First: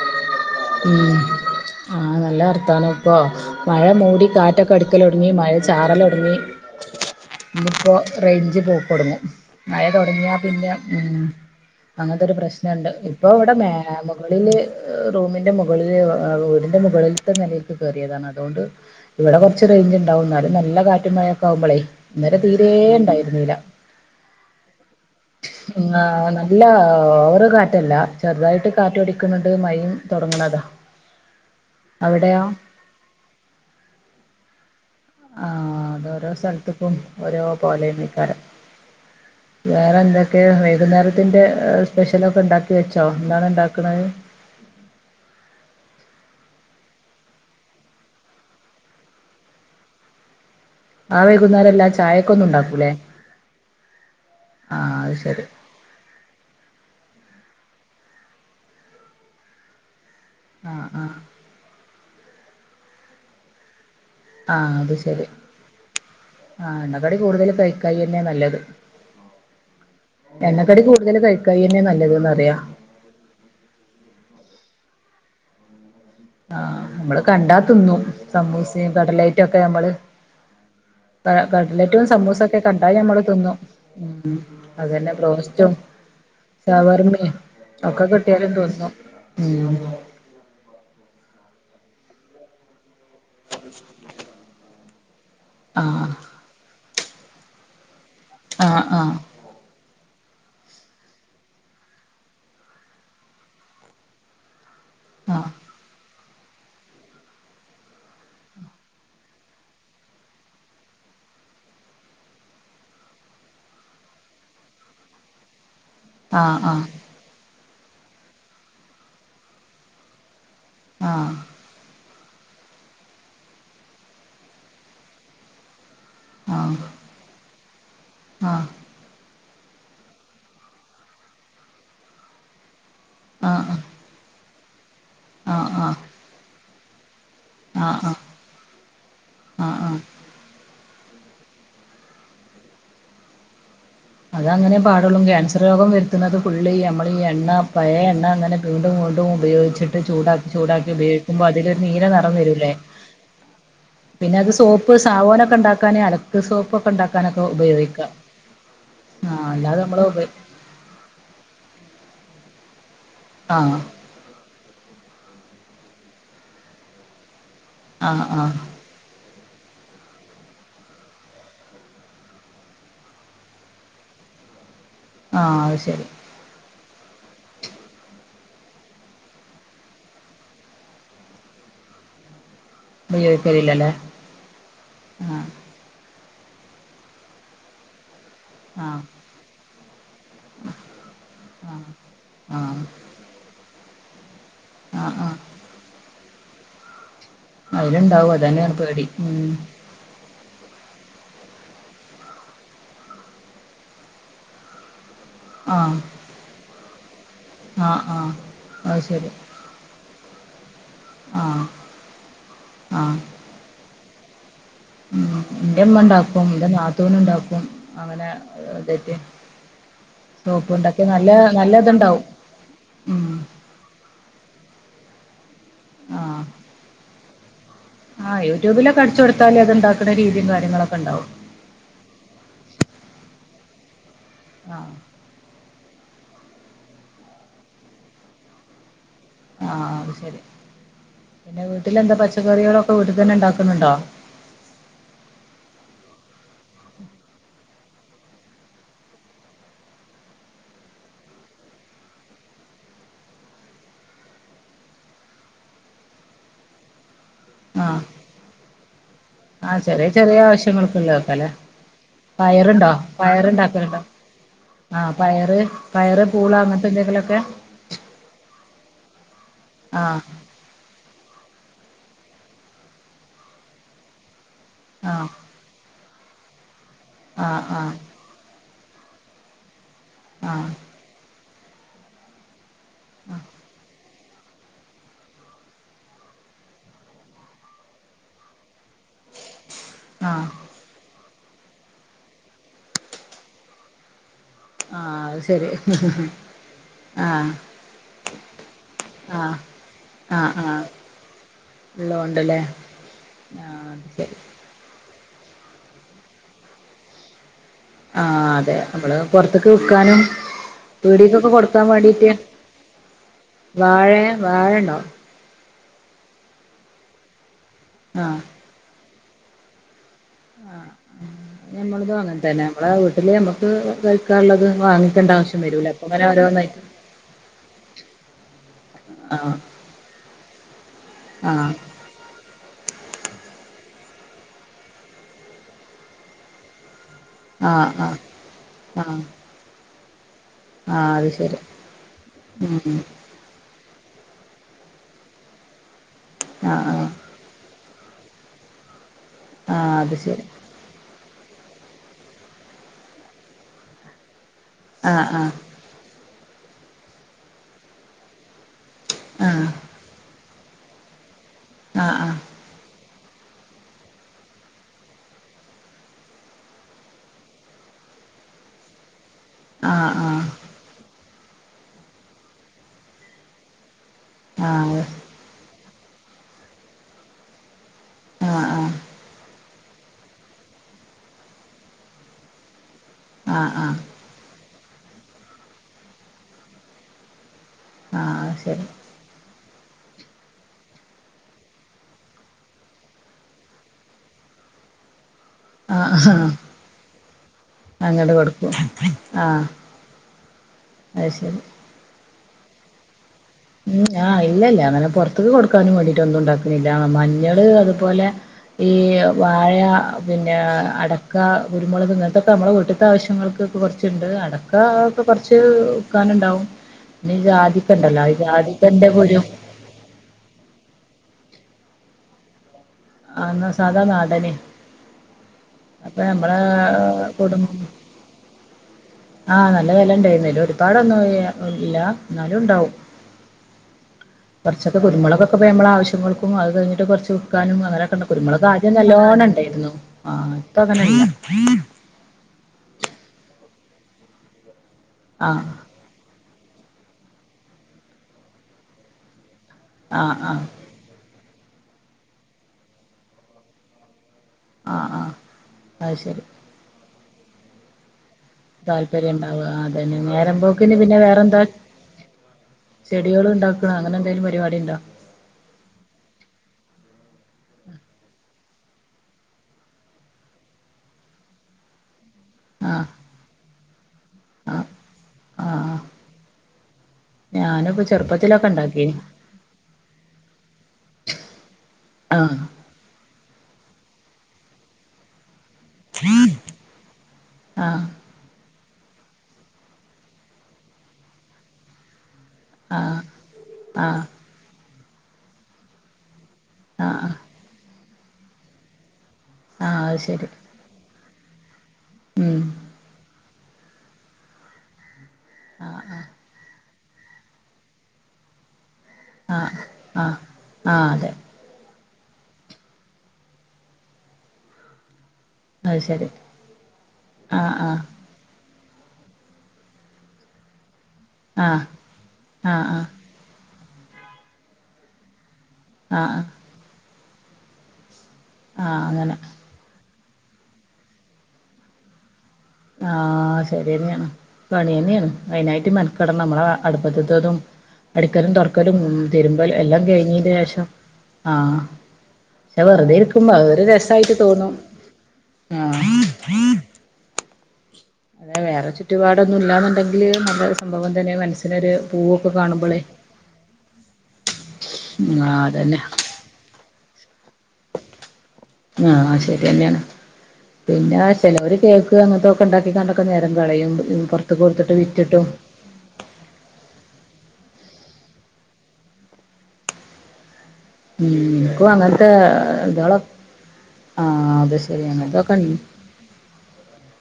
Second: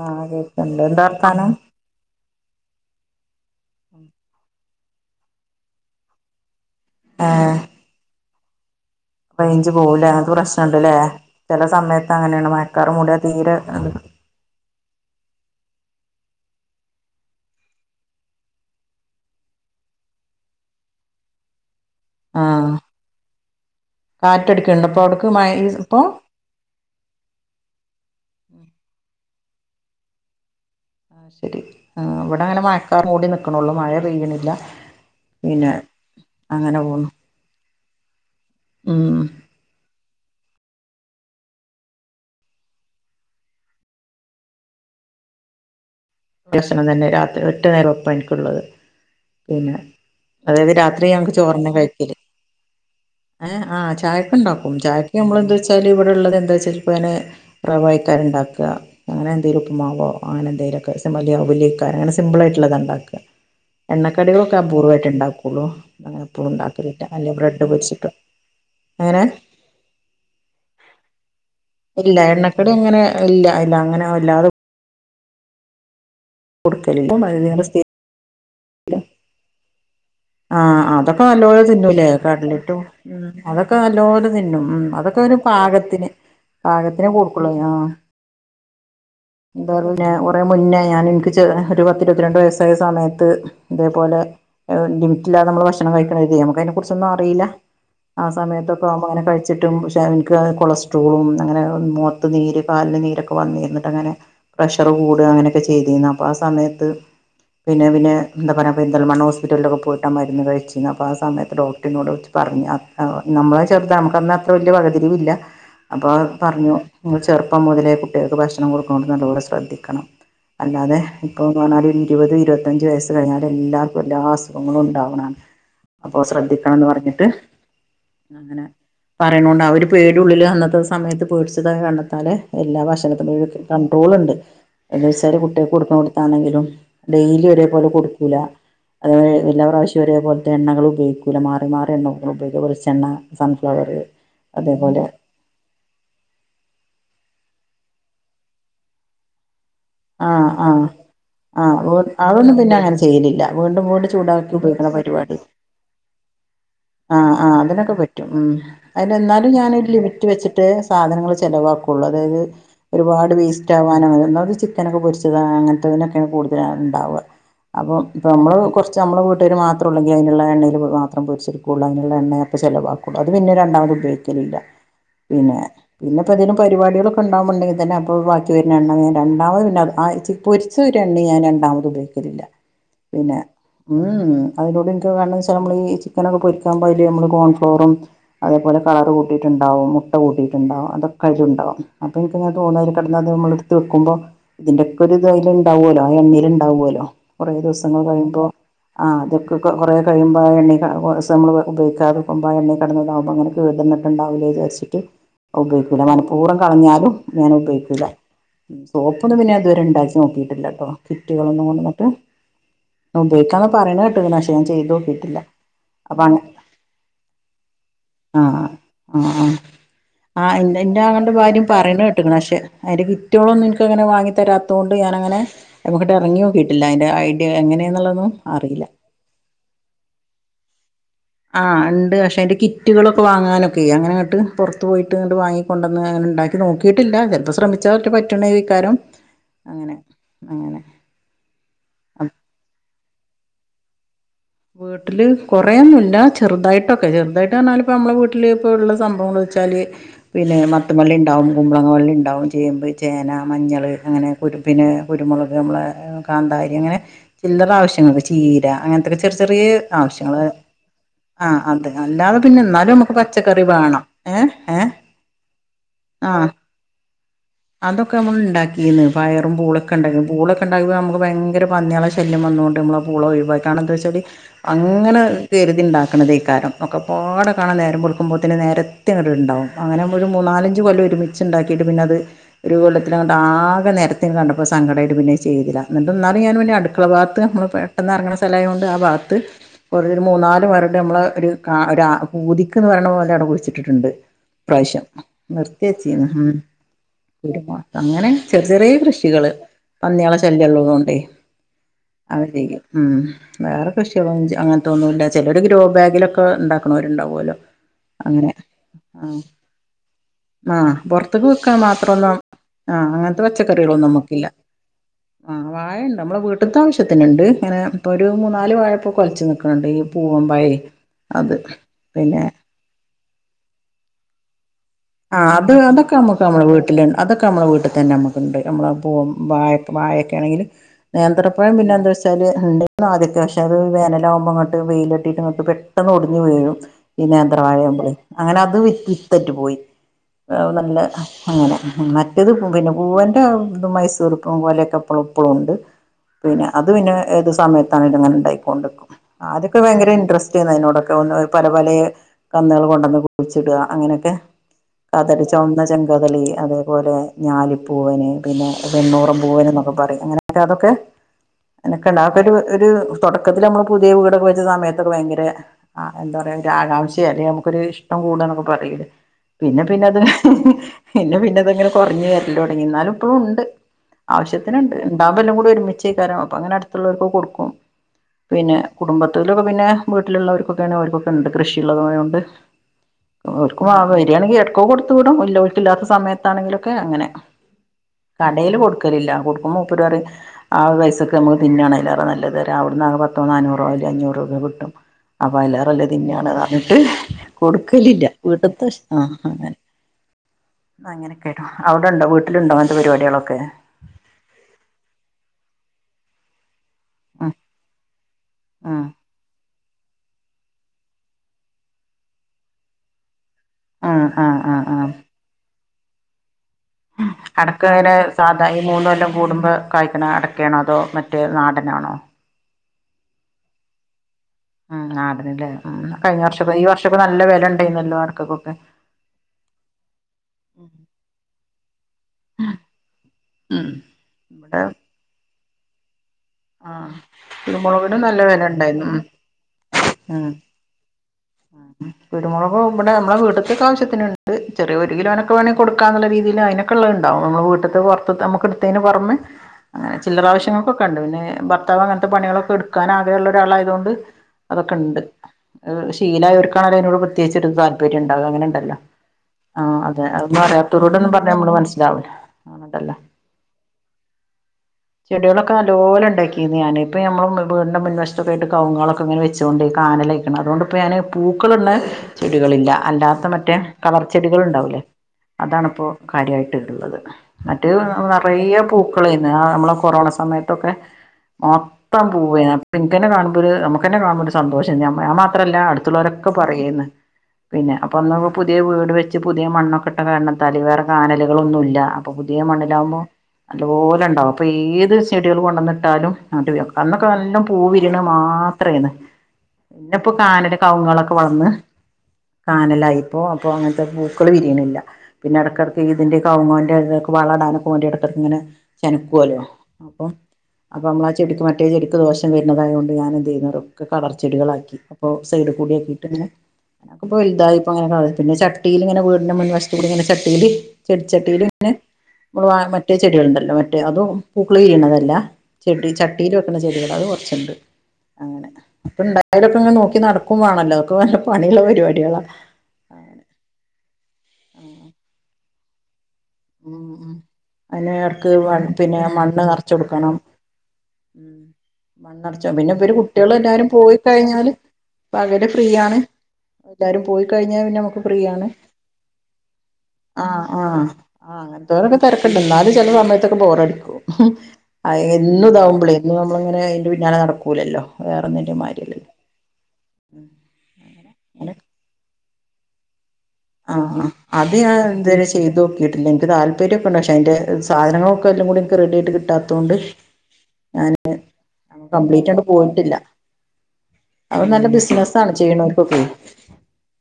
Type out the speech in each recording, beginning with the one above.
ആഹ് കേക്ക്ണ്ട് എന്താ വർത്താനം ആ നല്ല വർത്താനം ഇപ്പൊ മഴ മൂടി കാറ്റക്കടിക്കലൊടങ്ങി മഴ ചാറലൊടങ്ങി. ആഹ് നിപ്പോ റേഞ്ച് പോക്കൊടുങ്ങും. മഴ പോവൂലേ അത് തുടങ്ങിയാ പിന്നെ പ്രശ്നണ്ട്ല്ലേ ഉം ചെല സമയത്ത് അങ്ങനത്തെരു അങ്ങനെയാണ് പ്രശ്നംണ്ട് മഴക്കാറ് മൂടിയാ ഇപ്പൊ ഇവിടെ തീരെ അത് മുകളില് റൂമിന്റെ മുകളിൽ വീടിന്റെ മുകളിൽത്തെ നിലേക്ക് കയറിയതാണ്. അതുകൊണ്ട് ഇവിടെ കുറച്ച് റേഞ്ച് ണ്ടാവും. ന്നാലും നല്ല കാറ്റു മഴ ഒക്കെ ആവുമ്പോളേ ഇന്നലേ തീരെ ആഹ് ഇണ്ടായിരുന്നില്ല. കാറ്റടിക്ക്ണ്ടോ ഇപ്പൊ അവ്ട്ക്ക് മഴ ഈ ഇപ്പൊ ഇല്ല ഓരോ കാറ്റല്ല ചെറുതായിട്ട് കാറ്റ്ടിക്കുന്നുണ്ട് മഴയും തുടങ്ങണതാ ആ ശരി ഇവിടെ അങ്ങനെ മഴക്കാർ മൂടി നിക്കണള്ളൂ മഴ പെയ്യണില്ല. ആ അതോരോ സ്ഥലത്തക്കും ഓരോ പോലെയക്കാരം. ഉം വേറെ എന്തൊക്കെയ വൈകുന്നേരത്തിന്റെ സ്പെഷ്യലൊക്കെ ഉണ്ടാക്കി വെച്ചോ എന്താണ് ഉണ്ടാക്കണ? പ്രസനം തന്നെ രാത്രി ഒറ്റ നേരം ഒപ്പ എനിക്കുള്ളത് പിന്നെ അതായത് രാത്രി ആ ഞങ്ങക്ക് വൈകുന്നേര എല്ലാം ചായക്കൊന്നും ഉണ്ടാക്കൂല്ലേ ഏ ആ ചായക്കണ്ടാക്കും ചായക്ക് ശരി നമ്മളെന്താചാ ഇവിടെ ഉള്ളത് എന്താചാ ചെലപ്പോ ഞാന് റവായക്കാരം ണ്ടാക്കുക അങ്ങനെ എന്തേലും ഉപ്പമാവോ അങ്ങന ആഹ് എന്തെങ്കിലൊക്കെ ആഹ് സിമലി അവിൽ അങ്ങനെ സിമ്പിളയിട്ടുള്ളത ഉണ്ടാക്കുക. എണ്ണക്കടികളൊക്കെ ആഹ് അത് അപൂർവ്വമായിട്ട് ശരി ഉണ്ടാക്കുള്ളു, അങ്ങന എപ്പോഴും ആഹ് ഉണ്ടാക്കില്ല അല്ലെങ്കി ബ്രഡ് പൊരി എണ്ണക്കടി കൂടുതൽ കഴിക്കായി ന്നെ നല്ലത് ഇല്ല ന്ന് പറയാ എണ്ണക്കടി അങ്ങനെ ഇല്ലല്ല അങ്ങനെ വല്ലാ ആഹ് നമ്മള് കണ്ടാ കൊടുക്കലില്ല തിന്നു. സമൂസയും കടലൈറ്റ ഒക്കെ നമ്മള് ആഹ അതൊക്കെ നല്ലോല തിന്നുംല്ലേ, കടലറ്റും സമൂസൊക്കെ കടലട്ടും കണ്ടാ ഞമ്മള് ഉ തിന്നും അതൊക്കെ നല്ലോല ഉം തിന്നും ഉ അതൊക്കെ ഒരു പാകത്തിന് പാകത്തിനെ ശവർമ്മ കൊടുക്കുള്ളൂ ഒക്കെ കിട്ടിയാലും തിന്നും. എന്താ ഉം പറ കുറെ മുന്നേ ഞൻ എനിക്ക് ഒരു പത്തിരുപത്തിരണ്ട് വയസ്സായ സമയ ത്ത് ഇതേപോലെ ലിമിറ്റില്ലാതെ നമ്മള് ഭക്ഷണം ആഹ് കഴിക്കണേ നമുക്ക് അതിനെ കുറിച്ചൊന്നും അറില. ആ ആഹ് സമയത്തൊക്കാവുമ്പോ ആകുമ്പോ ആഹ് ഇങ്ങനെ കഴി ച്ചിട്ടും പക്ഷേ അതെനിക്ക് കൊളസ്ട്രോളും, അങ്ങനെ മോത്ത് നീര്, കാൽന് നീരൊക്കെ വന്ന് കഴിഞ്ഞിട്ട് അങ്ങനെ. പ്രഷർ കൂടുക അങ്ങനെക്കെ ചെയ്തീന്ന്. അപ്പോ.. ആ സമയത്ത്. പിന്നെ പിന്നെ എന്താ പറയാ പെരിന്തൽമണ്ണ ഹോസ്പിറ്റലിലക്കെ പോയിട്ടാണ് മരുന്ന് കഴിച്ചിന്ന് അപ്പോം ആ സമയത്ത് ഡോക്ടറിന്നോട് ചോ പറഞ്ഞ നമ്മളെ ചെറുത നമുക്ക് അത്ര വലിയ വകതിരിവ ഇല്ല. അപ്പോ ആഹ് പറഞ്ഞു. ആഹ് ങ്ങൾ ചെറുപ്പം മുതലേ കുട്ടികൾക്ക് ഭക്ഷണം കൊടുക്കുനോട്ത നല്ലപോലെ ശ്രദ്ധിക്കണം. അല്ലാതെ ആഹ് ഇപ്പോൾ എന്ന് പറഞ്ഞാൽ ഇരുപത് ഇരുപത്തഞ്ച് വയസ്സ് കഴിഞ്ഞാൽ എല്ലാവർക്കും എല്ലാ അസുഖങ്ങളും ഉണ്ടാവണാണ്. അപ്പൊ ആഹ് ആഹ് ആഹ് ശ്രദ്ധിക്കണംന്ന് പറഞ്ഞിട്ട് അങ്ങനെ ആഹ് പറയണണ്ട് അ ഒരു പേടി ഉള്ളില് അന്നത്തെ സമയത്ത് പേടിച്ചത കാരണത്താല് എല്ലാ ഭക്ഷണത്തിനും ആഹ് ആഹ് കണ്ടട്രോൾ ഇ എന്ന് വെച്ചാലും കുട്ടികൾക്ക് ആഹ് കൊടുക്കുണോട്ത്താണെങ്കിലും ഡെയിലി ഒരേ ആഹ് പോലെ ആഹ് കൊടുക്കല. അതെപലെ എല്ലാ ആഹ് പ്രാവശ്യം ഒരേപോൽത്തെ എണ്ണകൾ ഉപയോഗിക്കൂല മാറി മാറി എണ്ണകൾ പയോഗിക്കാ വെളിച്ചെണ്ണ സൺഫ്ലവറ്. അതങ്ങനെ പാടെള്ളു കൃൻസ് രോഗം വരുത്ത്ണത് ഫുള്ള് ഈ നമ്മൾ ഈ എണ്ണ പഴയെ എണ്ണ അങ്ങനെ വീണ്ടും വീണ്ടും ഉപയോഗിച്ചി ചൂടാക്കി, ആഹ് ആഹ് ചൂടാക്കി, ഉപയോഗിക്കുമ്പോ. അതിലൊരു ആഹ് നീല നിറം അതൊന്നും വരൂലെ? പിന്നെ അങ്ങനെ ചെയ്യലില്ല വീണ്ടും വീണ്ടും പിന്നത് ചൂടാക്കി ഉപയോഗിക്കണ സോപ്പ് പരിപാടി സാവോനൊക്കെ ണ്ടാക്കാന് അലക്ക് സോപ്പെക് ആഹ് ആഹ് അതിനൊക്കെ പറ്റും. ഉം ല്ല ആഹ് എന്നാലും ഞാന് അല്ലാതെ ഒരു നമ്മള് ലിമിറ്റ് ഉപ വെച്ച് [unintelligible] സാധനങ്ങൾ ചിലവാക്കുള്ളൂ അതായത് ഒരുപാട് വേസ്റ്റ് ആഹ് ആവാൻ [unintelligible] തെനക്ക് പൊരിച്ചതാ അങ്ങൻത്തെതിനെക്കെണ് കൂടുതലാ ണ്ടാവ അപ്പൊ ആഹ് ആഹ് നമ്മള് കെർച്ച് ത് മ്മളെ വീട്ടെര് മാത്രള്ളെങ്കിൽ അതിനുള്ള എണ്ണെൽ മാത്രം പെരിച്ചിട് [unintelligible] ചിലവാക്കും അത് പിന്നെ രണ്ടാമത് ഉപയോഗിക്കലില്ല പിന്നെ, ആഹ് അത് ശരി പിന്നെ ഇപ്പോ ഏതേലും പരിപാടികളൊക്കെ ണ്ടാകുമ്പണ്ടെങ്കിൽ തന്നെ അപ്പോ ബാക്കി വരുന്ന എണ്ണ രണ്ടാമത് പിന്നെ ആഴ്ച്ചേ പൊരിച്ച ഒരെണ്ണേം ഞാൻ രണ്ടാമത് ഉപയോഗിക്കലില്ല പിന്നെ ഉപയോഗിക്കലില്ലല്ലേ ഉം. ഉം. അതിനോട് നിക്ക് കാരണ ആഹ് വെന്താന്ന് വെച്ചാ ഈ ചിക്കനൊക്കെ പൊരി ഇതാവുമ്പോ ഒരു നമ്മള് കോൺഫ്ളോറും അതേപോലെ ആഹ് കളർ കൂട്ടിട്ടുണ്ടാവും മുട് ട്ട കൂട്ടിട്ടുണ്ടകും. അതെക്കയിലു ണ്ടാവും. ആഹ് അപ്പോ എൻക്ക് ഇങ്ങനെ തോന്ന ആഹ് കിടന്നാ ത് നമ്മളെടുത്ത് വെക്കുമ്പേ. ഇതിന്റൊക്കെ ആഹ് ഒരുത് ആഹ് അതിലുണ്ടാവോലോ ആ എണ്ണേല് ഉണ്ടാവോല്ലോ കുറെ ദീസങ്ങൾ അതിലുണ്ടാവും കഴിയുമ്പേ അതന്നെയാണ് പേടി ആഹ് ഉം തൊക്കെ കുറെ കഴിയുമ്പോ. ആ എണ്ണെ കെറെ പ്പ മ്മൾ പയ്ചാതികുമ്പോ ആ എണ്ണെ കിടന്നതാവുമ്പോ അങ്ങനെ കേടെന്നിട്ടുണ്ടാവില്ലേ ന്നിജാരിച്ചിട്ട്. ആഹ് പയോഗിക്കൂല മനപ്പൂർവം കളഞ്ഞാലും ആഹ് ഞനുപയോഗിക്കൂല ആഹ് അത് ശരി സോപ്പെക്കെ പിന്നെ ഞാ ഇത് വരെ ഇണ്ടാക്കി നോക്കിയിട്ടില്ലട്ടോ ആഹ് കിറ്റുകളൊന്നും കൊണ്ടന്നിട്ട് ആഹ് ഉപയോഗിക്കാന്ന് പറയിന്ന കേട്ടേക്കിണ് പക്ഷെ ഞാ ചെയ്തോകീട്ടില്ല. ൻ്റെ മ്മ ണ്ടാക്കും ന്റെ നാത്തൂന് ണ്ടാക്കും അങ്ങനെ ആഹ് [unintelligible] ആഹ് ആഹ് ആഹ് സോപ്പ് ഉണ്ടാക്കി നല്ല ഇന്നന്റാങ്ങൾന്റെ ഭാര്യം നല്ല പറയിന്നേ ഇതുണ്ടാവും കേട്ടേക്കിണ് പക്ഷെ അയിന്റെ ഉം [unintelligible] ക്കങ്ങനെ വാങ്ങി തരാത്തേണ്ട് ഞാനങ്ങനെ അയ്മക്ക് ആഹ് ട്ടെർങ്ങിയോകീട്ടില്ല. അയിൻ്റെ ഐഡിയ എങ്ങനെന്നുള്ളൊന്നും. അറീല്ല. ത്താലും അത്ണ്ടാക്ക്ണ രീതിം കാരൃങ്ങളൊക്കെണ്ടാവും. ആഹ് ണ്ട് പഷെ അയിന്റെ കിറ്റുകളൊക്കെ വാങ്ങാനൊക്കെ അങ്ങനെ ഇങ്ങട്ട് പെർത്ത് ആഹ് പോയിട്ട് അത് വാങ്ങിക്കൊണ്ടെന്ന്.. ണ്ടാക്കി നോക്കീട്ടില്ല, ചെൽപ്പോ ശ്രമിച്ചാ [unintelligible] ആഹ് അങ്ങനെ അത് ശെരി അങ്ങനെ പിന്നെ, വീട്ടിലെന്താ? അപ്പൊ പച്ചക്കറികളൊക്കെ. വീട്ട് തന്നെ, ഇണ്ടാക്കുന്നുണ്ടോ? വീട്ടില് കെറെയൊന്നുല്ല ചെറുതായിട്ടൊക്കെ, ചെറുതായിട്ട് പറഞ്ഞാല് ഇപ്പോൾ നമ്മളെ വീട്ടില് ഇപ്പ ള്ള സംഭവം വെച്ചാല് പിന്നെ, മത്ത് വള്ളി ഇണ്ടാവും. കുമ്പ്ളങ്ങ വള്ളി ഇണ്ടാവും. ചേമ്പ്, ചേന, മഞ്ഞള്, അങ്ങനെ കുരുപ്പിന് കുരുമുളക് നമ്മളെ കാന്താരി അങ്ങനെ ചില്ലറ ആഹ് ആവശ്യങ്ങൾക്ക് ചീര അങ്ങനത്തൊക്കെ ചെറിയ ആഹ് ചെറിയ ചെറിയ ആവശ്യങ്ങള് ആവശ്യങ്ങൾക്ക് ള്ള തെക്കെല്ലെ ആഹ് അതെ അല്ലാതെ പിന്നെ പയറുണ്ടോ? എന്നാലും നമുക്ക് പച്ചക്കറി പയറുണ്ടാക്കലുണ്ടോ? വേണം ഏഹ് ഏഹ് ആഹ് പയറ്, പയറ്, ആഹ് പൂള, അങ്ങനത്തെ എന്തെങ്കിലൊക്കെ. അതൊക്കെ നമ്മള് ണ്ടാക്കീന്ന് പയറും പൂളക്കെണ്ടാകി ആഹ് പൂളക് ക്കെണ്ടാക്കുമ്പേൾ നമുക്ക് ഭയങ്കര പന്നൃളെ ശല്യം വന്നേണ്ട്. നമ്മളാ പുള ഒഴിവാ കാരണന്താച്ചാല് അങ്ങെനാ. ആഹ് തെരുതി ണ്ടാക്ക്ണെയ്കാരം ഒക്കപാടെ ആഹ് കാണാം ആഹ് നേരം വെളുക്കുമ്പേത്തിന് നെരത്തി ങ്ങണ്ട് ണ്ടാവും. അങ്ങെനാവുബേ ആഹ് മൂന്നാലഞ്ച് കൊല്ലം ഒരുമിച്ച് ണ്ടാക്കീട്ട് പിന്നത് ഒരു കൊല്ലത്തിനങ്ങണ്ട് ആകെ നേരപ ആദ്യം കണ്ടപ്പോ സങ്കടായിട്ട് പിന്നത് ചെയ്തീല. ന്നിട്ട് ന്നാലും അടുക്കള ഭാഗത്ത് നമ്മള് പെട്ടെന്ന് എർങ്ങ്ണ സ്ഥലായോണ്ട്. അപ്പോ ആ ഭാഗത്ത് കൊറേരു ആഹ് മൂന്നാല് മര്ഡ് നമ്മളെ ഒരു കാ ഒരു ആ പൂതിക്കന്ന് പറയണ പോലെ അവിടെ കുഴിച്ചിട്ടിട്ടുണ്ട് ഈ പ്രാവശ്യം ആഹ് അത് ശരി നിർത്തിച്ചീന് ഉം ആഹ് അങ്ങനെ ചെർ ചെറിയെ കൃഷികള്. ആഹ് പന്നികളെ ശലൃള്ളതോണ്ടെ. ഉള്ളതേണ്ടല്ലേ. ഉം വേറെ കൃഷിയെള് അങ്ങനത്തെ ഒന്നൂല്ലൃ ചെലേര് ഗ്രോ ബാഗിലൊക്കെ ഉണ്ടാക്കണോര് ഉണ്ടാവുമല്ലോ ആഹ് അതെ, നമ്മള് പൊറത്തൊക്കെ വിക്കാനും. ആഹ് പെർത്ത്ക്ക് വിക്കാൻ മാത്രം ഒന്നും. ആഹ് അങ്ങൻത്തെ വാഴ പച്ചക്കറികളൊന്നും നമുക്കില്ല. വാഴണ്ടോ ആഹ് വാഴണ്ട് നമ്മളെ വീട്ട്ത്തെ ആവശ്യത്തിനിണ്ട് ഇങ്ങനെ ഇപ്പൊരു ആഹ് മൂന്നാല് വാഴപ്പെ കൊലച്ച് നിക്ക്ണ് ണ്ട് പൂവം പഴെ, അത് പിന്നെ! നമ്മള വീട്ടില നമുക്ക് കഴിക്കാനുള്ളത് വാങ്ങിക്ക ആ അത് അതൊക്കെ നമ്മുക്ക് നമ്മള വീട്ടിൽ അതൊക്കെ നമ്മളെ വീട്ടിൽ തന്നെ നമ്മുക്കുണ്ട് നമ്മള പോ ആഹ് വായൊക്കെ ആണെങ്കിൽ ആഹ് നേന്ത്രപ്പഴം പിന്നെ എന്താ വെ പക്ഷെ അയില് ഉണ്ടായിരുന്ന ആദ്യത്തെ വർഷം. പക്ഷെ അത് വേനലാകുമ്പോ ഇങ്ങോട്ട് വെയില് തട്ടിട്ട് പെട്ടന്ന് ഒടിഞ്ഞുവീഴും ഈ ആഹ് നേന്ത്രവാഴയാവുമ്പോ ആഹ് അങ്ങനെ അത് ആഹ് വിതറ്റുപോയി ആഹ് നല്ല അത് ശരി അങ്ങനെ മറ്റത് പിന്നെ ഉം പൂവൻ ഇ മൈസൂറപ്പം പോലെയക്കെ എപ്പളും ഇപ്പളും ഉണ്ട് പിന്നെ ആഹ് അത് ആഹ് പിന്നെ ഏത് സമയത്തണെലും അങ്ങന ഉണ്ടായികൊണ്ട്ക്കും അതൊക്കെ ആഹ് ഭയങ്കര അത് ശരി ഇന്ററസ്റ്റ് അതിനോടക്ക അതോണ്ട് പല പല കന്നുകൾ കൊണ്ടൊന്ന് കുഴിച്ചിടുക അങ്ങനെയൊക്കെ ആഹ് കതളി ചുവന്ന ചെങ്കതളി അതേപോലെ ഞാലിപ്പു പൂവന് പിന്നെ വെണ്ണൂറും ആഹ് പൂവനന്നൊക്കെ പറയും അങ്ങനെയൊക്കെ അതൊക്കെ ആഹ് [unintelligible] ആഹ് അതൊരു ഒരു തുടക്കത്തിൽ നമ്മള് പുതിയ വീടൊക്കെ വെച്ച സമയത്തൊക്കെ ഭയങ്കര ആ എന്താ പറയാ ഒരു ആകാംക്ഷ എല്ലെങ്കി നമുക്ക ഒരു ഇഷ്ടം കൂടാന്നൊക്കെ പറയൂലെ പിന്നെ ആഹ് പിന്നെ അത് ആഹ് പിന്നെ പിന്നെ അതങ്ങനെ കുറഞ്ഞ് വരലൊടങ്ങി എന്നാലും ഇപ്പോ ഇണ്ട് ആഹ് ആഹ് ആഹ് ആവശ്യത്തിനിണ്ട് ആഹ് ഇണ്ടാവുമ്പോ എല്ലുംകൂടി ഒരുമിച്ച്ക്കാരം അപ്പൊ അങ്ങനെ അടുത്തുള്ളവർക്ക് കൊടുക്കും പിന്നെ കുടുംബ തുലൊക്കെ പിന്നെ വീട്ടിലുള്ളവർക്കൊക്കെയണ് അവർക്കൊക്കെ ഉണ്ട് കൃഷിയുള്ളതുകൊണ്ട് ആഹ് അവർക്കും ആഹ് ആവേ ഇവിടെ ആണെങ്കിൽ എക്കൊ കൊടുത്ത് വിടും മുല്ല ഒര്ക്കില്ലാത്ത സമയത്താണെങ്കിലൊക്കെ അങ്ങനെ ആഹ് കടയില് ശരി കൊടു ഇല്ല കൊടുക്കുമ്പൊ മൂപ്പര് പറയും ആ പൈസക്കെ നമുക്ക് തിന്നണതില്ലേറെ നല്ലത്‌ അവിടുന്ന് പത്തോ നാനൂറോ അല്ല അഞ്ഞൂറൊക്കെ കിട്ടു അപ്പോം അതിലേറെ നല്ലത് ആഹ് തിന്നെയാണ് പറഞ്ഞിട്ട് കൊടുക്കലില്ല അങ്ങട്ട് കൊടുക്കും വീട്ടത്തെ ശ് ആഹ് അങ്ങനെ അത് അങ്ങനൊക്കെ ശരി കേടോ അവിടെണ്ടോ വീട്ടിലുണ്ടോ അങ്ങനത്തെ പരിപാടികളൊക്കെ ഉം ആഹ് ഇല്ലല്ല അങ്ങനെ പുറത്തക്ക് കൊടുക്കാനും വേണ്ടീട്ട് ഒന്നുണ്ടാ യാണ് ഉം മഞ്ഞള് അതുപോലെ ഈ ഉം വാഴ പിന്നെ അടക്ക കുരുമുളക് ഇങ്ങനത്തൊക്കെ നമ്മുടെ വീട്ടിലത്തെ ആവശ്യങ്ങൾക്കൊക്കെ ഉം കുറച്ച്ണ്ട് ആഹ് ആഹ് ആഹ് അടക്ക പറിച്ച് വിക്കാനെണ്ടാവും പിന്ന ഈ ജാതിക്കെണ്ടല്ല താ ഈ മൂന്ന് കൊല്ലം കൂടുമ്പോ കായ്ക്കണ അടയ്ക്കയാണോ അതോ മറ്റേ നാടനാണോ ആന്ന് സാധാ നാടന് ഉം നടനല്ലേ അപ്പൊ കഴിഞ്ഞ വർഷ നമ്മളെ ഈ വർഷക്ക നല്ല കുടും വെല ഇണ്ടേണല്ലോ അടക്കക്കൊക്കെ ആഹ് നല്ല വില ഇണ്ടായിരുന്നില്ലേ ഒരുപാടൊന്നും [unintelligible] ഇല്ല എന്നാലും ഇണ്ടാവും ഉം ഇവിടെ കുറച്ചൊക്കെ കുരുമുളകൊക്കെപ്പെ ഞമ്മള ആവശ്യങ്ങൾക്ക് മ്മ് അത് കഴിഞ്ഞിട്ട് ആഹ് കുറച്ച് വിക്കാനു കുരുമുളകിനും അങ്ങനക്ക നല്ല വില കുരുമുളക് ആദ്യം ഉണ്ടായിരുന്നു നല്ലോണം ഉണ്ടായിരുന്നു ഉം ആഹ്‌ ഇപ്പൊ അങ്ങനെ അല്ല കുരുമുളക് ഇവിടെ നമ്മള വീട്ടുതക്ക ആവശ്യത്തിന് എടുത്ത് ചെറിയ ഒരു ആ കിലോനോക്കെ വേണമെങ്കി കൊടു ക്കാ എന്നുള്ള രീതിൽ അതിനൊക്കെ ഉള്ളത് ഉണ്ടാവു നമ്മൾ വീട്ടത്ത് പുറത്ത് നമുക്ക് എടുത്തതിന് പൊറമെ അങ്ങനെ ആ ചില്ലാ ആ ആവശ്യങ്ങ പ്പോ കണ്ടോന്നെ ഭർത്താവ് അങ്ങനത്തെ പണികളൊക്കെ എടുക്കാൻ ആകെയുള്ളെ ഒരാളായതുകൊണ്ട് അതൊക്കെ ആ ഇണ്ട് ആ അത് ശരി ശീലായവർക്കാണും അതിനോട് പ്രത്യേകിച്ച് ഒരു താല്പര്യണ്ടാക അങ്ങനെ അല്ല താല്പര്യം ഉണ്ടാവുക ആ അതന്നെ അതെ നേരം അതൊന്നു പോക്കിന് അറിയാത്തവരോട് പിന്നെ ഒന്നും വേറെന്താ നമ്മള് മനസ്സിലാവുല്ല ചെടികൾ ഉണ്ടാക്കാ അങ്ങനെ എന്തേലും പരിപാടി ഉണ്ടോ ചെടിയൊളൊക്കെ നല്ലോല ഇണ്ടായി ക്ക് ഞാൻ ഇപ്പ നമ്മള് വീടിന്റെ മുൻവശത്തക്കായിട്ട് കൗങ്ങളൊക്കെ ഇങ്ങനെ വച്ചുകൊണ്ട് കാനലക്കണ് അതുകൊണ്ട് ഇപ്പ ഞാന്. പൂക്കളുള്ള ചെടികളില്ല ആ അല്ലാത്ത മറ്റേ ആ കളർച്ചെടികളിണ്ടാവൂലേ ആ അതാണപ്പോ കാര്യായിട്ട്ള്ളത് ഞാനിപ്പോ മറ്റേത്‌ ചെറുപ്പത്തിലൊക്കെ നിറയെ ഉണ്ടാക്കീന് പൂക്കളേന്ന് ആ നമ്മള കൊറോണ സമയത്തൊക്കെ ഒത്തം ആ പോവേനി എനിക്ക് തന്നെ കാണുമ്പോ ഒരു നമുക്ക് തന്നെ കാണുമ്പോ ഒരു സന്തോഷം ഞാൻ മാത്രല്ല അ തുല്ലൊരൊക്കെ പറയന്ന്. ആ പിന്നെ അപ്പൊ അന്ന് പുതിയ വീട് വെച്ച് പുതിയ മണ്ണൊക്കെ ഇട്ട കാരണത്താല് വേറെ കാനലുകളൊന്നുല്ല പ്പൊ പുതിയ ആ മണ്ണിലാകുമ്പോ ആ നല്ലപോലെണ്ടാവും. പ്പൊ ഏത് ചെട്യേൾ കൊണ്ടന്ന്ട്ടാലും [unintelligible] ആ ആ അന്നൊക്കെ നല്ലോം പൂവിരിയ്ണേ മാത്രേന്ന് ആ അത് പിന്നെപ്പൊ ശരി കാനൽ, കവുങ്ങേളൊക്കെ വളർന്ന് ഉം കാനലായി പ്പോ അപ്പോ അങ്ങൻത്തെ പൂക്കള് വിരിയ്ണില്ല. പിന്നെ ആ എടക്കെടക്ക് ഇതിന്റെ കവുങ്ങോന്റെ ഇത് വളടാനൊക്കെ വാണ്ടി എടക്കെടക്ക്ങ്ങനെ ചെനക്കുവല്ലോ, ആ അപ്പൊ ആ ആ അപ്പൊ അമ്മളാ അതെ ക്ക് മറ്റേ ചെടിക്ക് ദോഷം വര്നതായോണ്ട് ഞാനതെയ്ന്നതൊക്കെ കളർച്ചെടികളാക്കി. ഇപ്പോ സൈഡ് അത് ശരി കൂട്യാക്കിട്ട്ങ്ങനെ അപ്പോ ആഹ് ആഹ് വെല്തായപ്പോങ്ങനെ കളർ പിന്നെ ചട്ടി ട്ടീൽ ഇങ്ങനെ വീട്ൻ്റെ മുൻവശത്തൂടിങ്ങനെ ചട്ടീല് ചെടിച്ചട്ടിയില് ആഹ് ഇങ്ങനേ മ്മള് ആഹ് ആഹ് മറ്റേ ചെട്യേള്ണ്ടല്ലോ മറ്റേ അതും പൂക്കള് വിരീണതല്ല ചെടി ആഹ് ചട്ടിൽ വെക്കണ ചെടികൾ അയ് കൊറച്ച്ണ്ട്. അങ്ങനെ ആഹ് അങ്ങനെ അപ്പൊന്തായാലുപ്പങ്ങ നോക്കി നടക്കുംവാണല്ലോ അയ്ക്കെ വേറേ പണിള്ള പരിപാട്യേളാ. ആഹ് ശെരിതന്നേണ് പണിന്ന്യാണ് അയിനായിട്ട് മെനക്കെടണം മ്മളെ ഉം ഉം അടുപ്പത്ത്ത്തതും അതിന് ഇടക്ക് അടിക്കലും തൊടക്കലും പിന്നെ മണ്ണ് തിരുമ്പലും നിറച്ച് എല്ലാം കൊടുക്കണം കഴിഞ്ഞീന്റേ ശേഷം ഉം ആഹ് മണ്ണടച്ചോ ക്ഷെ പിന്നെ ഇവര് വെറുതെ കുട്ടികൾ ഇരിക്കുമ്പോ അത് ഒര് എല്ലാരും പോയി രസായിട്ട് കഴിഞ്ഞാല് തോന്നും. പകല് ആഹ് ഫ്രീയാണ്, എല്ലാരും പോയി കഴിഞ്ഞാൽ പിന്നെ അമുക്ക് പിന്നെ വേറെ ചുറ്റുപാടൊന്നും ഇല്ലാന്ന്ണ്ടെങ്കില് ആഹ് നല്ല ആഹ് സംഭവം തന്നെ ആഹ് മനസ്സിനൊരു അങ്ങനത്തോരൊക്കെ പൂവൊക്കെ തെരക്ക്ണ്ട് ന്നാലും കാണുമ്പളേ ചെല സമയത്തൊക്കെ ബോറടിക്കും. ഉം ആഹ് അതന്നെ എന്നുതാവുമ്പളേ നമ്മളിങ്ങനെ അയിന്റെ പിന്നാലെ നടക്കൂലല്ലോ വേറെന്തേലും മാ ആഹ് ശെരിന്ന്യാണ്. പിന്നെ ചെലോർ അങ്ങനെ കേക്ക് അങ്ങനത്തൊക്കെണ്ടാക്കിക്കാണ്ടൊക്കെ നേരം കളയ് ആഹ് ആഹ് അത് ഞാനിത് വരെ ചെയ്തോക്കിട്ടില്ല എൻക്ക് താല് [unintelligible] ക്ഷെ അയിന്റെ സാധനങ്ങളൊക്കെല്ലും കൂടി എൻക്ക് റെഡിയായിട്ട് കിട്ടാത്തോണ്ട് ഞാൻ ഉം ഇൻക്കൂ അങ്ങൻ ത്തേ കംപ്ലീറ്റ് ആയിട്ട് പോയിട്ടില്ല ഇതേളോ ആഹ് അത് നല്ല ശെരിയാണ് ബിസിനസ്സാണ് ഇതേക്കെന്ന് ചെയ്യണോർക്കൊക്കെ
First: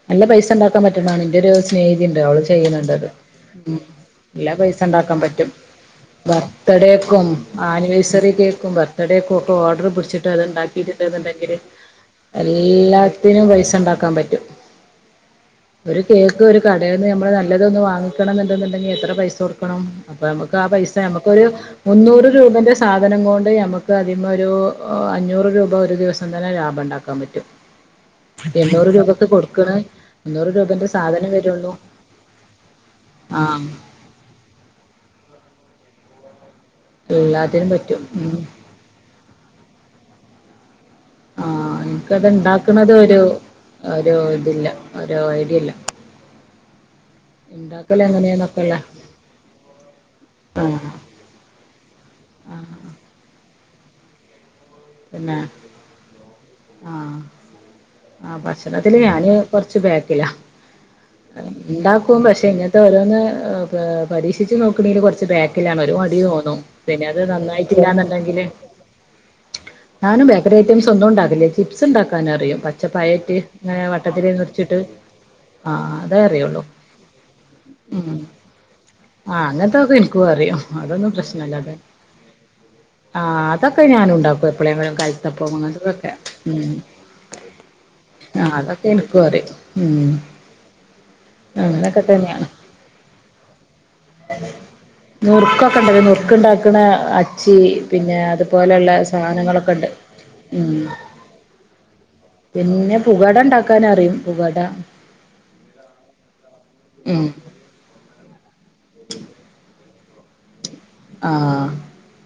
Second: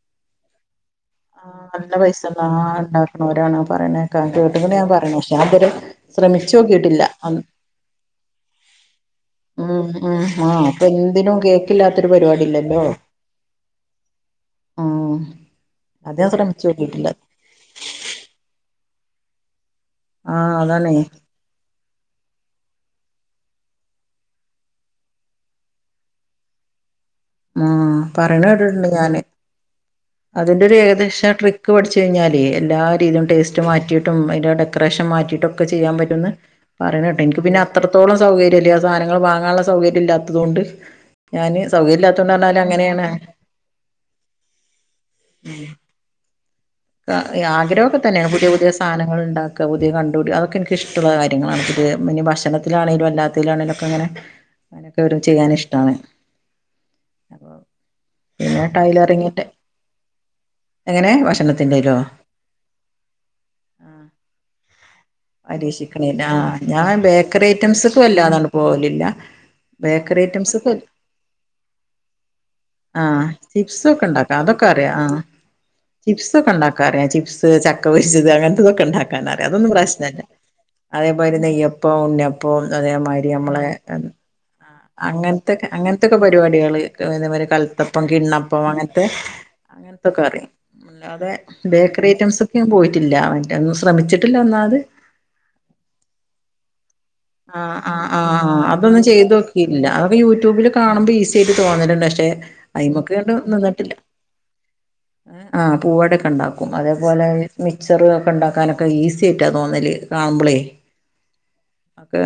നല്ല പൈസണ്ടാക്ക ക്കാൻ പറ്റ്ണാണ് ന്റൊരു ആഹ് നല്ല സ്നേഹിതിണ്ട് പൈസ അവള് ഉണ്ടാ ചെയ്യ്ന്നിണ്ടത് ഉണ്ടാക്കണോരാണ് ഉം പറയണേക്കാ എല്ല കേട്ട്ക്ക്ണ് ഞാൻ പൈസണ്ടാക്കാൻ പറയണേ പക്ഷെ ഞാൻ പറ്റും. ഇതുവരെ ശ്രമിച്ചു ബർത്ത്ഡേക്കും നോക്കിയിട്ടില്ല ആനിവേഴ്സറി കേ ബർത്ത്ഡേക്കൊക്കെ ഉം ഓർഡർ ഉം പിടിച്ചിട്ട്. ആഹ് അപ്പൊ എന്തിനും അത്ണ്ടാക്കിട്ടീണ്ട്ന്ന്ണ്ടെങ്കില് കേക്കില്ലാത്തൊരു പരിപാടി ഇല്ലല്ലോ എല്ലാത്തിനും പൈസണ്ടാക്കാൻ പറ്റും. ആഹ് ഒരു കേക്ക് ഒരു കടേന്ന് ഞമ്മള് നല്ലതൊന്ന് വാങ്ങിക്കണന്ന് ണ്ടെങ്കി എത്ര പൈസാെടുക്കണം അപ്പൊ ആഹ് ഞമ്മക്ക് ആ അതാണേ പൈസ ഞമ്മക്കൊരു മുന്നൂറ് രൂപന്റെ സാധനം കൊ ഞമ്മക്ക് അധിമൊരു അഞ്ഞൂറ് രൂപ ഒരു ദിവസം തന്നെ ലാഭണ്ടാക്കാൻ പ ആ പറയ്ണേട്ട്ണ്ട് ഞാന് കൊടുക്കണ മുന്നൂറ് അതിന്റെ ഒരു രൂപന്റെ സാധനം ഏകദേശം ട്രിക്ക് വരുള്ളൂ പഠിച്ച വച്ച് കഴിഞ്ഞാേലേ എല്ലാ രീതീലും ടേസ്റ്റ് ആഹ് മാറ്റിട്ടും അയിൻ്റെ ഡെക്കറേഷൻ മാറ്റിയിട്ടൊക്കെ ചെയ്യാൻ പറ്റുന്ന് പറയ്ണേട്ട് ഇർക്ക് പിന്നെ എല്ലാത്തിനും പറ്റും അത്രോളം ഉം സൗകര്യല്ല്യാ സാനങ്ങൾ വാങ്ങാള്ള സൗകര്യല്ലാത്തതോണ്ട് ഞാന് സൗകര്യല്ലാ അത് ഇണ്ടാക്കണതൊരു ഒരു ഇതില്ല. ഒരു ഐഡ്യല്ല. ആഹ് ആഗ്രഹൊക്കെ തെന്ന്യേണ് പുതിയേ പുതിയേ സാനങ്ങൾണ്ടാക്കാ പുതിയ കണ്ടുപിടി അതൊക്കെ ആഹ് ഇൻക്കിഷ്ടള്ള [unintelligible] ഭക്ഷണത്തിലാണെങ്കിലും അല്ലാത്തിലാണേലൊക്കെങ്ങനെ അങ്ങനൊക്കെ ഒരോ പിന്നെ ചെയ്യാനിഷ്ടാണ് അപ്പോ ആഹ ഭക്ഷണത്തില് ഞാന് കൊറച്ച് ബേക്കിലാ എങ്ങനെ ഭക്ഷണത്തിൻ്റെയിലോ ണ്ടാക്കും പക്ഷെ ഇങ്ങനത്തെ ഓരോന്ന് ആ പരീക്ഷിച്ച്ച് നോക്ക്ണേൽ കൊറ ബാക്കിലാണ് ഒരു മടി പരീക്ഷിക്കണില്ല ആ തോന്നും. പിന്നെ അത് നന്നായിട്ടില്ലന്നുണ്ടെങ്കില് പോലില്ല. ഞാനും ബേക്കറി ഐറ്റംസ് ഒന്നും ഉണ്ടാക്കില്ല. ചിപ്സ് ഉണ്ടാക്കാൻ അറിയും പച്ചപ്പയറ്റ് ഇങ്ങനെ വട്ടത്തില നിർ ക്കറയാ ആഹ് ചിപ്സൊക്കെണ്ടാക്കാറിയാം ചിപ്സ്, ഉം ചക്കപൊരിച്ചത് ആ അങ്ങനത്തെതൊക്കെണ്ടാക്കാനറിയാ അതൊന്നും അങ്ങനത്തൊക്കെ പ്രശന എനിക്കും അറിയും അതൊന്നും അതേപോലെ പ്രശ്നല്ല അത് നെയ്യപ്പോം ഉണ്ണിയപ്പോം ആ അതേമാതിരി ഞമ്മളെ അതൊക്കെ ആ ഞാനും ഉണ്ടാക്കും എപ്പോഴെങ്കിലും കലത്തപ്പം അങ്ങനത്തെക്കെ അങ്ങനത്തതൊക്കെ അങ്ങനത്തൊക്കെ ഉം പരിപാടികള് ഇതേമാരി കൽത്തപ്പം ആ കിണ്ണപ്പം അതൊക്കെ അങ്ങൻത്തെ എനിക്കും അറിയും ഉം അങ്ങൻത്തൊക്കറിയും. അതെ അങ്ങനൊക്കെ ബേക്കറി തന്നെയാണ് ഐറ്റംസ്ക്ക് ഞാൻ പോയിട്ടില്ല അവറ്റ ഒന്നും ശ്രമിച്ചിട്ടില്ല ഒന്നാമത്. നുറുക്കൊക്കെണ്ടല്ലോ നുറുക്ക്ണ്ടാക്കണ അച്ച് പിന്നെ അതുപോലെള്ള ചെയ്തോക്കീട്ടില്ല അത്ഒക്കെ യൂട്യൂബില് കാണുമ്പോ ഈസി ആയിട്ട് തോന്നല്ണ്ട് ക്ഷെ പിന്നെ അയിമക്കങ്ങട്ട് പുകട നിന്ന്ട്ട്ല്ല ഉണ്ടാക്കാനറിയും പുകട ആഹ് പൂവട്യൊക്കെ ഇണ്ടാക്കും അതേപോലെ ഉം മിച്ചറ് അഒക്കെ ഉണ്ടാക്കാനൊക്കെ ഈസി ആയിട്ടാ തോന്നല് കാണുമ്പളേ. ആഹ് ഒക്കെ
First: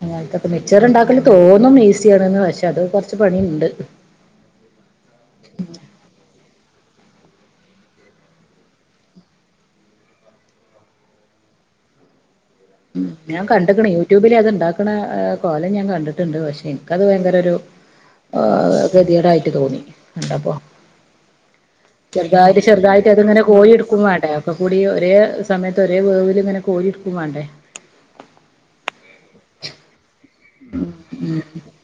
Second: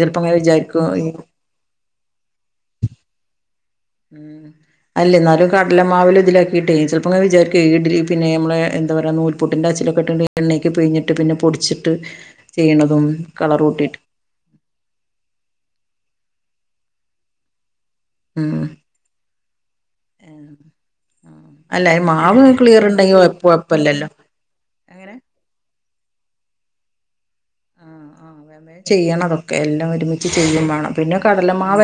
ചിലപ്പോ അങ്ങനെ ഇങ്ങൻത്തൊക്കെ. മിച്ചർ വിചാരിക്കും ഈ ഉണ്ടാക്കല് തോന്നും ഈസിയാണ്ന്ന് പശേ അതും കൊർച്ച് പണിണ്ട്. ഉം അല്ല ഇന്നാലും കടല മാവിലും ഇതിലു ആക്കിട്ടേ ചെൽപ്പങ്ങനെ വിചാരിക്ക്വേ ഇഡിലി പിന്നേ നമ്മളെ എന്ത പറയാ നൂ പ്പുട്ടിൻ്റെ അച്ചിലൊക്കെ ഇട്ട് ണ്ട് എണ്ണേക്ക് പിഴിഞ്ഞിട്ട് പിന്നെ പൊടിച്ചിട്ട് ചെയ്യ്ണതും കളർ കൂട്ടിയിട്ട് ട്യൂബിൽ അതുണ്ടാക്ണ ഏഹ് കോലം ഞാൻ കണ്ടിട്ട്ണ്ട്. പക്ഷേ ഇൻക്കത് ഭയങ്കര ഒരു ഉം ഏഹ് കെത്യേടായിട്ട് തോന്നി കണ്ടപ്പൊ. അല്ല ഈ മാവ് ചെറുതായിട്ട് ക്ലിയർ ചെറുതായിട്ട് ഉണ്ടെങ്കി അത്ങ്ങനെ കോഴി ഇട്ക്കും കുഴപ്പല്ലല്ലോ വാണ്ടെ. ഒക്ക കൂടി ഒരേ എങ്ങനെ സമയത്ത് ഒരേ വേവ് ല് ഇങ്ങനെ കോരി ഇട്ക്കും വാണ്ടേ. ചെയ്യണ അതൊക്കെ. എല്ലം ഒരുമിച്ച് ചെയ്യും വാണം. പിന്നെ ഉം കടലമാവ